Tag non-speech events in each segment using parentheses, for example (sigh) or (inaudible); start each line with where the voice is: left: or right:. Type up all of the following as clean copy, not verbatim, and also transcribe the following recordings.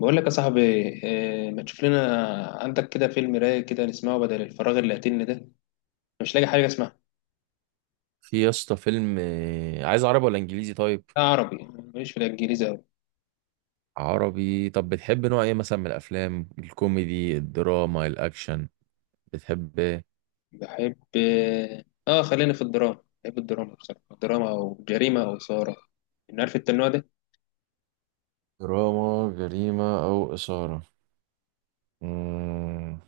left: بقول لك يا صاحبي، إيه ما تشوف لنا عندك كده فيلم رايق كده نسمعه بدل الفراغ اللي قاتلني ده. أنا مش لاقي حاجه اسمعها.
right: في يا اسطى فيلم عايز عربي ولا انجليزي طيب؟
left: لا عربي، ماليش في الانجليزي قوي.
right: عربي. طب بتحب نوع ايه مثلا من الافلام؟ الكوميدي، الدراما، الاكشن؟ بتحب ايه؟
left: بحب خلينا في الدراما، بحب الدراما بصراحه، الدراما او جريمه او اثاره. إن عارف انت النوع ده؟
right: دراما جريمة او اثارة. مم.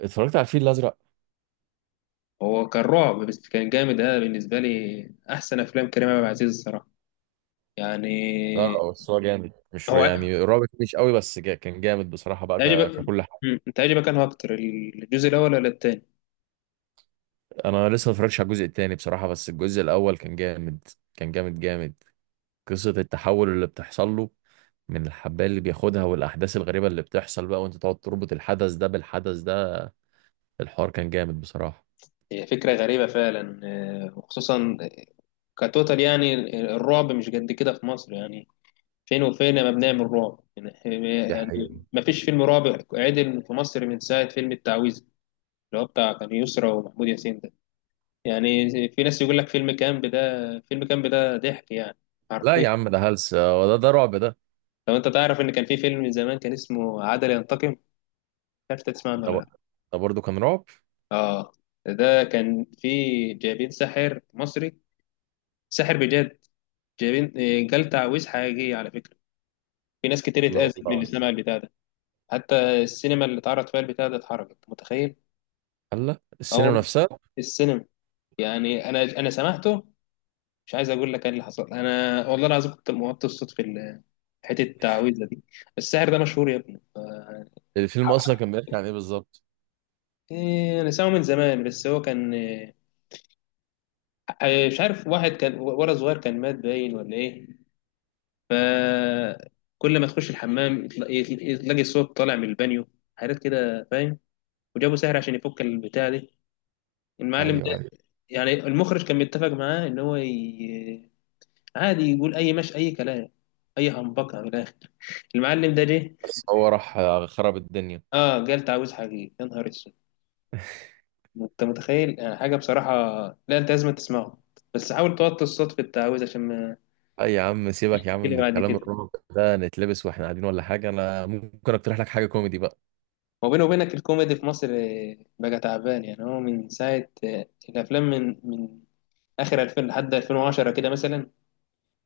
right: اتفرجت على الفيل الازرق؟
left: هو كان رعب بس كان جامد ده بالنسبه لي، احسن افلام كريم عبد العزيز الصراحه يعني.
right: لا، بس هو جامد. مش
left: هو
right: يعني رابط مش قوي، بس جا كان جامد بصراحة بقى
left: عجبك؟
right: ككل حاجة.
left: انت عجبك انه اكتر الجزء الاول ولا التاني؟
right: انا لسه ما اتفرجتش على الجزء التاني بصراحة، بس الجزء الاول كان جامد. كان جامد جامد. قصة التحول اللي بتحصل له من الحبايه اللي بياخدها، والاحداث الغريبه اللي بتحصل بقى، وانت تقعد تربط الحدث ده بالحدث ده، الحوار كان جامد بصراحه.
left: هي فكرة غريبة فعلا، وخصوصا كتوتال يعني، الرعب مش قد كده في مصر يعني، فين وفين ما بنعمل رعب يعني.
right: دي حقيقة.
left: يعني ما فيش فيلم رعب عدل في مصر من ساعة فيلم التعويذة، اللي هو بتاع كان يسرا ومحمود ياسين ده. يعني في ناس يقول لك فيلم كامب ده، فيلم كامب ده ضحك يعني،
right: لا
left: حرفيا.
right: يا عم، ده هلس. هو ده رعب ده؟
left: لو انت تعرف ان كان في فيلم من زمان كان اسمه عدل ينتقم، مش عارف إنت تسمع عنه ولا
right: ده
left: لا.
right: ده برضه كان رعب.
left: اه ده كان في، جايبين ساحر مصري، ساحر بجد، جايبين جال تعويذ حقيقي على فكرة. في ناس كتير
right: لا
left: اتأذت من اللي
right: والله.
left: سمع البتاع ده، حتى السينما اللي اتعرض فيها البتاع ده اتحرقت، متخيل؟
right: هلا
left: اه
right: السينما
left: والله،
right: نفسها؟
left: في السينما. يعني انا سمعته، مش عايز اقول لك ايه اللي حصل، انا والله العظيم كنت موطي الصوت في حتة التعويذة دي. السحر ده مشهور يا ابني،
right: الفيلم اصلا كان بيحكي عن ايه بالظبط؟
left: إيه، أنا سامعه من زمان بس هو كان إيه، مش عارف، واحد كان ولد صغير كان مات باين ولا إيه، فكل ما تخش الحمام تلاقي صوت طالع من البانيو، حاجات كده فاهم. وجابه سهر عشان يفك البتاع دي، المعلم ده.
right: ايوه، ايوه.
left: يعني المخرج كان متفق معاه ان هو عادي يقول اي، مش اي كلام، اي همبكه من الاخر، المعلم ده جه.
right: بس هو راح خرب الدنيا.
left: اه قال تعويذ حقيقي، يا نهار اسود، انت متخيل يعني حاجه بصراحه. لا انت لازم تسمعه، بس حاول توطي الصوت في التعويذ عشان ما
right: اي يا عم، سيبك يا عم
left: تشتكي لي
right: من
left: بعد
right: الكلام
left: كده.
right: الرعب ده. نتلبس واحنا قاعدين ولا حاجه؟ انا ممكن اقترح لك حاجه كوميدي بقى.
left: وبيني وبينك، الكوميدي في مصر بقى تعبان يعني، هو من ساعه الافلام من اخر 2000 لحد 2010 كده مثلا،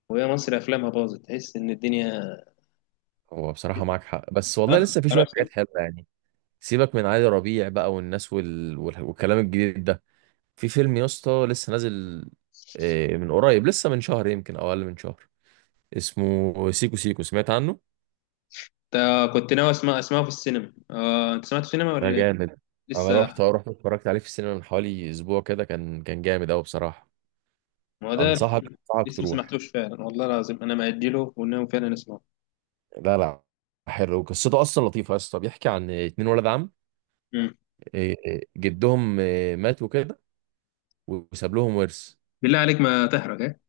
left: وهي مصر افلامها باظت تحس ان الدنيا.
right: هو بصراحه معاك حق، بس والله
left: ها،
right: لسه في شويه
left: خلاص
right: حاجات
left: انت.
right: حلوه يعني. سيبك من علي ربيع بقى والناس والكلام الجديد ده. في فيلم يا اسطى لسه نازل من قريب، لسه من شهر يمكن او اقل من شهر. اسمه سيكو سيكو، سمعت عنه؟
left: كنت ناوي اسمع اسمعه في السينما، انت سمعته في السينما
right: ده
left: ولا ايه؟
right: جامد. انا
left: لسه
right: رحت اتفرجت عليه في السينما من حوالي اسبوع كده، كان جامد قوي بصراحه.
left: ما، هو ده
right: انصحك
left: الفيلم.
right: انصحك
left: لسه ما
right: تروح.
left: سمعتوش فعلا، والله العظيم انا مأجله وناوي فعلا اسمعه.
right: لا لا. حلو، قصته اصلا لطيفه يا اسطى. بيحكي عن اتنين ولد عم.
left: مم.
right: جدهم مات وكده، وساب لهم ورث.
left: بالله عليك ما تحرق ايه،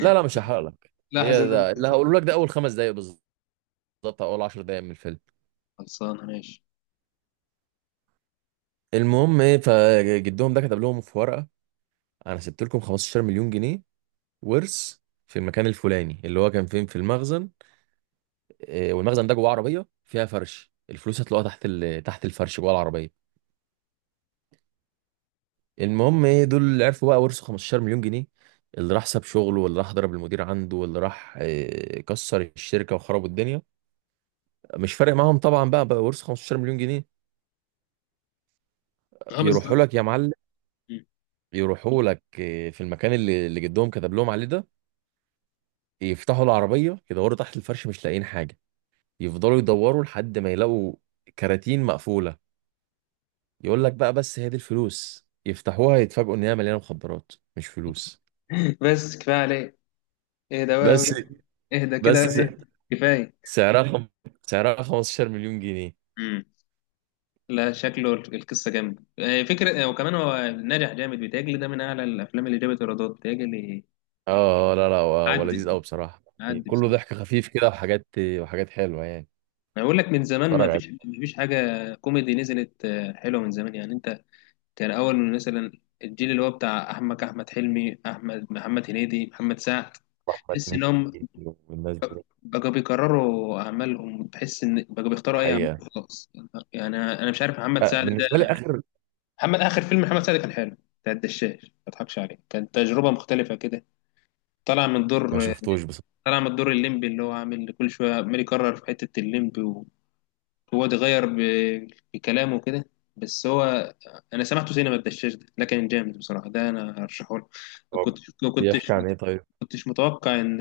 right: لا لا، مش هحرق لك.
left: لاحظ
right: هي
left: ان انا
right: ده اللي
left: لسه.
right: هقوله لك، ده اول 5 دقايق بالظبط. بالظبط اول 10 دقايق من الفيلم.
left: خلصان، ماشي.
right: المهم ايه، فجدهم ده كتب لهم في ورقه: انا سبت لكم 15 مليون جنيه ورث في المكان الفلاني اللي هو كان فين في المخزن. والمخزن ده جواه عربيه فيها فرش، الفلوس هتلاقوها تحت تحت الفرش جوه العربيه. المهم ايه، دول اللي عرفوا بقى ورثوا 15 مليون جنيه، اللي راح ساب شغله، واللي راح ضرب المدير عنده، واللي راح كسر الشركه وخرب الدنيا. مش فارق معاهم طبعا بقى، ورثوا 15 مليون جنيه.
left: اه
right: يروحوا
left: بالظبط.
right: لك يا معلم،
left: مم.
right: يروحوا لك في المكان اللي جدهم كتب لهم عليه ده. يفتحوا العربية، يدوروا تحت الفرش، مش لاقيين حاجة. يفضلوا يدوروا لحد ما يلاقوا كراتين مقفولة. يقول لك بقى بس هي دي الفلوس، يفتحوها يتفاجئوا ان هي مليانة مخدرات مش فلوس.
left: (laughs) بس كفايه عليك، اهدى بقى
right: بس
left: أوي. اهدى
right: بس
left: كده بقى،
right: (laughs)
left: إيه. كفايه.
right: سعرها خم... سعرها 15 مليون جنيه.
left: مم. لا شكله القصه جامده، فكره، وكمان هو ناجح جامد بيتهيألي، ده من اعلى الافلام اللي جابت ايرادات بيتهيألي.
right: لا لا، هو
left: عدي،
right: لذيذ قوي بصراحة. يعني
left: عدي
right: كله
left: بصراحه.
right: ضحك خفيف كده وحاجات، حلوة يعني.
left: انا بقول لك من زمان ما
right: اتفرج
left: فيش
right: عليه.
left: ما فيش حاجه كوميدي نزلت، حلوه من زمان يعني انت. كان اول من مثلا الجيل اللي هو بتاع احمد حلمي، احمد، محمد هنيدي، محمد سعد،
right: واحمد
left: تحس انهم
right: مكي والناس دي.
left: بقوا بيكرروا اعمالهم، تحس ان بقوا بيختاروا اي اعمال،
right: حقيقة.
left: خلاص. يعني انا مش عارف محمد سعد
right: بالنسبة لي
left: ده.
right: آخر.
left: محمد، اخر فيلم محمد سعد كان حلو، بتاع الدشاش، ما اضحكش عليك كانت تجربه مختلفه كده، طلع من
right: ما
left: دور،
right: شفتوش بصراحة.
left: طلع من دور الليمبي اللي هو عامل كل شويه عمال يكرر في حته الليمبي، هو اتغير بكلامه كده. بس هو، انا سمعته سينما الدشاش ده، ده كان جامد بصراحه، ده انا هرشحه لك. كنت كنتش
right: بيحكي عن ايه طيب؟
left: كنتش متوقع ان،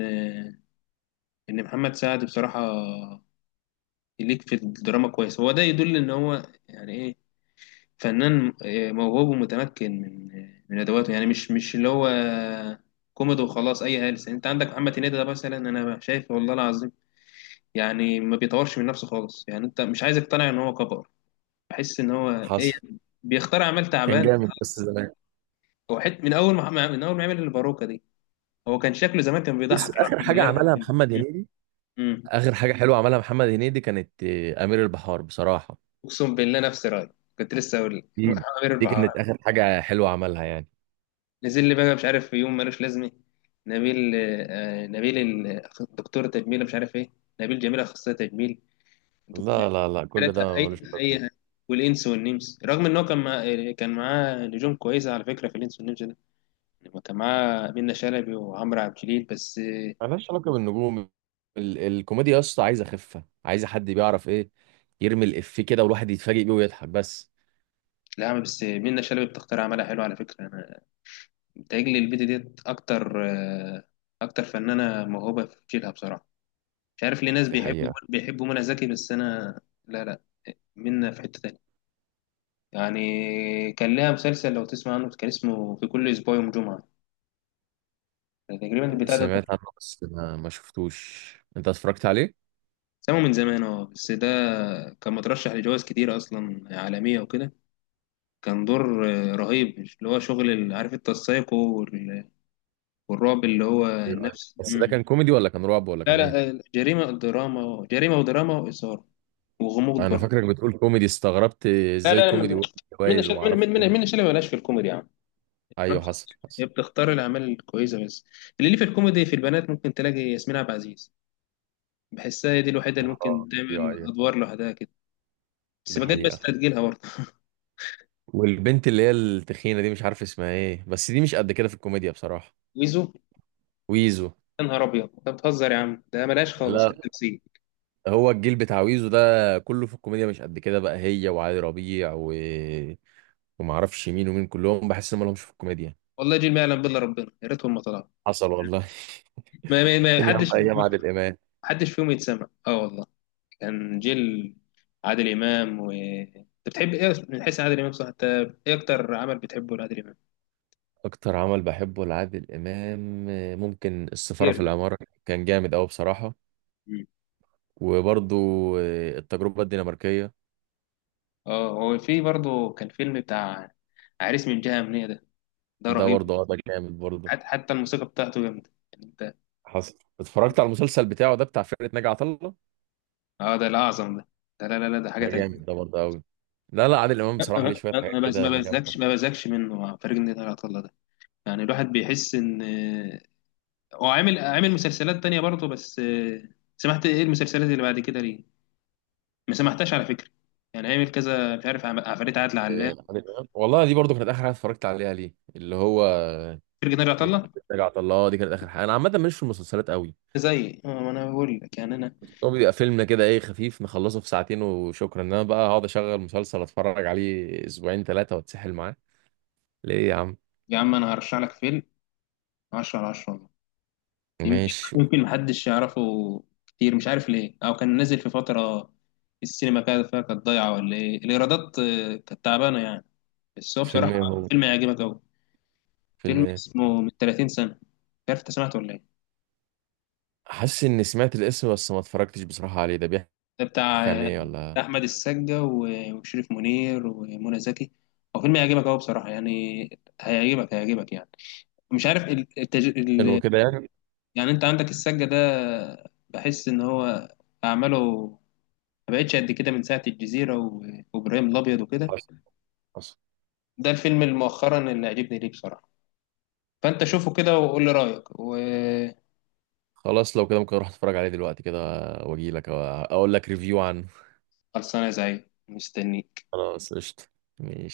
left: ان محمد سعد بصراحه يليك في الدراما كويس، هو ده يدل ان هو يعني ايه، فنان، موهوب ومتمكن من من ادواته، يعني مش اللي هو كوميدي وخلاص، اي هلس. انت عندك محمد هنيدي ده مثلا، انا شايف والله العظيم يعني ما بيطورش من نفسه خالص، يعني انت مش عايز اقتنع ان هو كبر، بحس ان هو، ايه،
right: حصل.
left: بيختار اعمال
right: كان
left: تعبانه
right: جامد بس
left: خالص.
right: زمان.
left: هو حت، من اول ما عمل الباروكه دي، هو كان شكله زمان كان
right: بص،
left: بيضحك
right: اخر
left: لوحده من
right: حاجه
left: غير ما
right: عملها
left: يتكلم.
right: محمد هنيدي،
left: امم
right: اخر حاجه حلوه عملها محمد هنيدي كانت امير البحار بصراحه.
left: اقسم بالله نفس رايي، كنت لسه اقول لك
right: دي
left: عامر
right: دي
left: البحار.
right: كانت اخر حاجه حلوه عملها يعني.
left: نزل لي بقى مش عارف في يوم ملوش لازمه، نبيل، نبيل دكتور تجميل مش عارف ايه، نبيل جميل اخصائي تجميل، دك-
right: لا لا لا، كل ده
left: حالتها اي
right: ملوش لازمه.
left: اي. والانس والنمس، رغم ان هو كان كان معاه نجوم كويسه على فكره في الانس والنمس ده، يعني كان معاه منة شلبي وعمرو عبد الجليل بس.
right: ملهاش علاقه بالنجوم. ال الكوميديا يا اسطى عايزه خفه، عايزه حد بيعرف ايه، يرمي الافيه كده والواحد يتفاجئ بيه ويضحك بس.
left: لا يا عم، بس منة شلبي بتختار اعمالها حلو على فكره، انا بتهيألي البيضه ديت اكتر، اكتر فنانه موهوبه في جيلها بصراحه. مش عارف ليه ناس
right: دي
left: بيحبوا
right: حقيقه.
left: بيحبوا منى زكي، بس انا لا لا، منة في حته تانية، يعني كان لها مسلسل لو تسمع عنه كان اسمه في كل اسبوع يوم جمعه تقريبا، البتاع ده
right: سمعت عنه بس ما شفتوش. انت اتفرجت عليه؟
left: سمعه من زمان اه، بس ده كان مترشح لجوائز كتير اصلا عالميه وكده، كان دور، رهيب اللي هو شغل عارف التسايق والرعب اللي هو
right: إيه رأيك؟
left: النفس.
right: بس ده كان كوميدي ولا كان رعب ولا
left: لا
right: كان ايه؟
left: لا، جريمة دراما، جريمة ودراما وإثارة وغموض
right: انا
left: برضه.
right: فاكرك بتقول كوميدي، استغربت
left: لا
right: ازاي
left: لا لا،
right: كوميدي.
left: من
right: وجايز وما اعرفش.
left: من اللي مالهاش في الكوميدي يا عم،
right: ايوه، حصل
left: هي
right: حصل.
left: بتختار الأعمال الكويسة بس. اللي ليه في الكوميدي في البنات ممكن تلاقي ياسمين عبد العزيز، بحسها هي دي الوحيدة اللي ممكن
right: ايوه
left: تعمل
right: ايوه.
left: أدوار لوحدها كده، بس
right: ده
left: بجد بس
right: حقيقة.
left: تجيلها برضه.
right: والبنت اللي هي التخينة دي مش عارف اسمها ايه، بس دي مش قد كده في الكوميديا بصراحة.
left: ويزو؟
right: ويزو.
left: يا نهار أبيض، أنت بتهزر يا عم، ده مالهاش خالص في
right: لا.
left: التمثيل.
right: هو الجيل بتاع ويزو ده كله في الكوميديا مش قد كده بقى، هي وعلي ربيع وما اعرفش مين ومين، كلهم بحس ان ما لهمش في الكوميديا.
left: والله جيل ما يعلم بالله، ربنا يا ريتهم ما طلعوا،
right: حصل والله (laughs)
left: ما ما ما
right: فين يا عم
left: حدش
right: ايام
left: ما
right: عادل امام؟
left: حدش فيهم يتسمع، اه والله. كان جيل عادل إمام. و أنت بتحب إيه من حيث عادل إمام؟ صح أنت، إيه أكتر عمل بتحبه لعادل إمام؟
right: اكتر عمل بحبه لعادل امام ممكن السفارة
left: كتير
right: في
left: ده.
right: العمارة. كان جامد قوي بصراحة.
left: مم.
right: وبرضو التجربة الدنماركية.
left: اه هو في برضه كان فيلم بتاع عريس من جهة أمنية ده، ده
right: ده
left: رهيب،
right: برضه، ده جامد برضه.
left: حتى الموسيقى بتاعته جامدة يعني أنت.
right: حصل. اتفرجت على المسلسل بتاعه ده بتاع فرقة ناجي عطا الله؟
left: اه ده الأعظم ده، ده لا لا لا ده حاجة
right: ده
left: تانية.
right: جامد، ده برضه قوي. لا لا، عادل امام بصراحة ليه شوية حاجات كده جامدة.
left: ما بزكش منه، مع فريق النادي العطلة ده، يعني الواحد بيحس إن، هو عامل مسلسلات تانية برضه بس، سمعت إيه المسلسلات اللي بعد كده ليه؟ ما سمحتهاش على فكره، يعني عامل كذا مش عارف، عفاريت عادل علام،
right: عادل امام والله، دي برضه كانت اخر حاجة اتفرجت عليها ليه، اللي هو
left: فرقة ناجي عطا
right: بتاع
left: الله.
right: فرقة ناجي عطا الله. دي كانت اخر حاجة. انا عامة ماليش في المسلسلات قوي.
left: زي ما انا بقول لك، يعني انا،
right: هو بيبقى فيلمنا كده ايه، خفيف، نخلصه في ساعتين وشكرا، انما بقى هقعد اشغل مسلسل اتفرج عليه اسبوعين 3 واتسحل معاه ليه يا عم؟
left: يا عم انا هرشح لك فيلم 10 على 10 والله. يمكن،
right: ماشي.
left: محدش يعرفه كتير مش عارف ليه، او كان نازل في فتره السينما كانت فيها كانت ضايعه ولا ايه، الايرادات كانت تعبانه يعني، بس هو بصراحه
right: فيلم ايه هو؟
left: فيلم هيعجبك قوي.
right: فيلم
left: فيلم
right: ايه؟
left: اسمه من 30 سنه، مش عارف انت سمعته ولا ايه.
right: حاسس اني سمعت الاسم، بس ما اتفرجتش بصراحة عليه. ده بيحكي،
left: ده
right: بيحكي
left: بتاع،
right: عن ايه ولا
left: بتاع احمد السقا وشريف منير ومنى زكي. هو فيلم هيعجبك قوي بصراحه يعني، هيعجبك يعني. مش عارف
right: انه كده يعني؟
left: يعني انت عندك السقا ده، بحس ان هو اعماله ما بقتش قد كده من ساعه وابراهيم الابيض وكده.
right: خلاص، خلاص.
left: ده الفيلم اللي مؤخرا اللي عجبني ليه بصراحه، فانت شوفه كده وقول لي رايك وخلصانه.
right: خلاص، لو كده ممكن اروح اتفرج عليه دلوقتي كده، واجي لك اقول لك ريفيو عنه.
left: يا زعيم مستنيك.
right: خلاص، قشطة.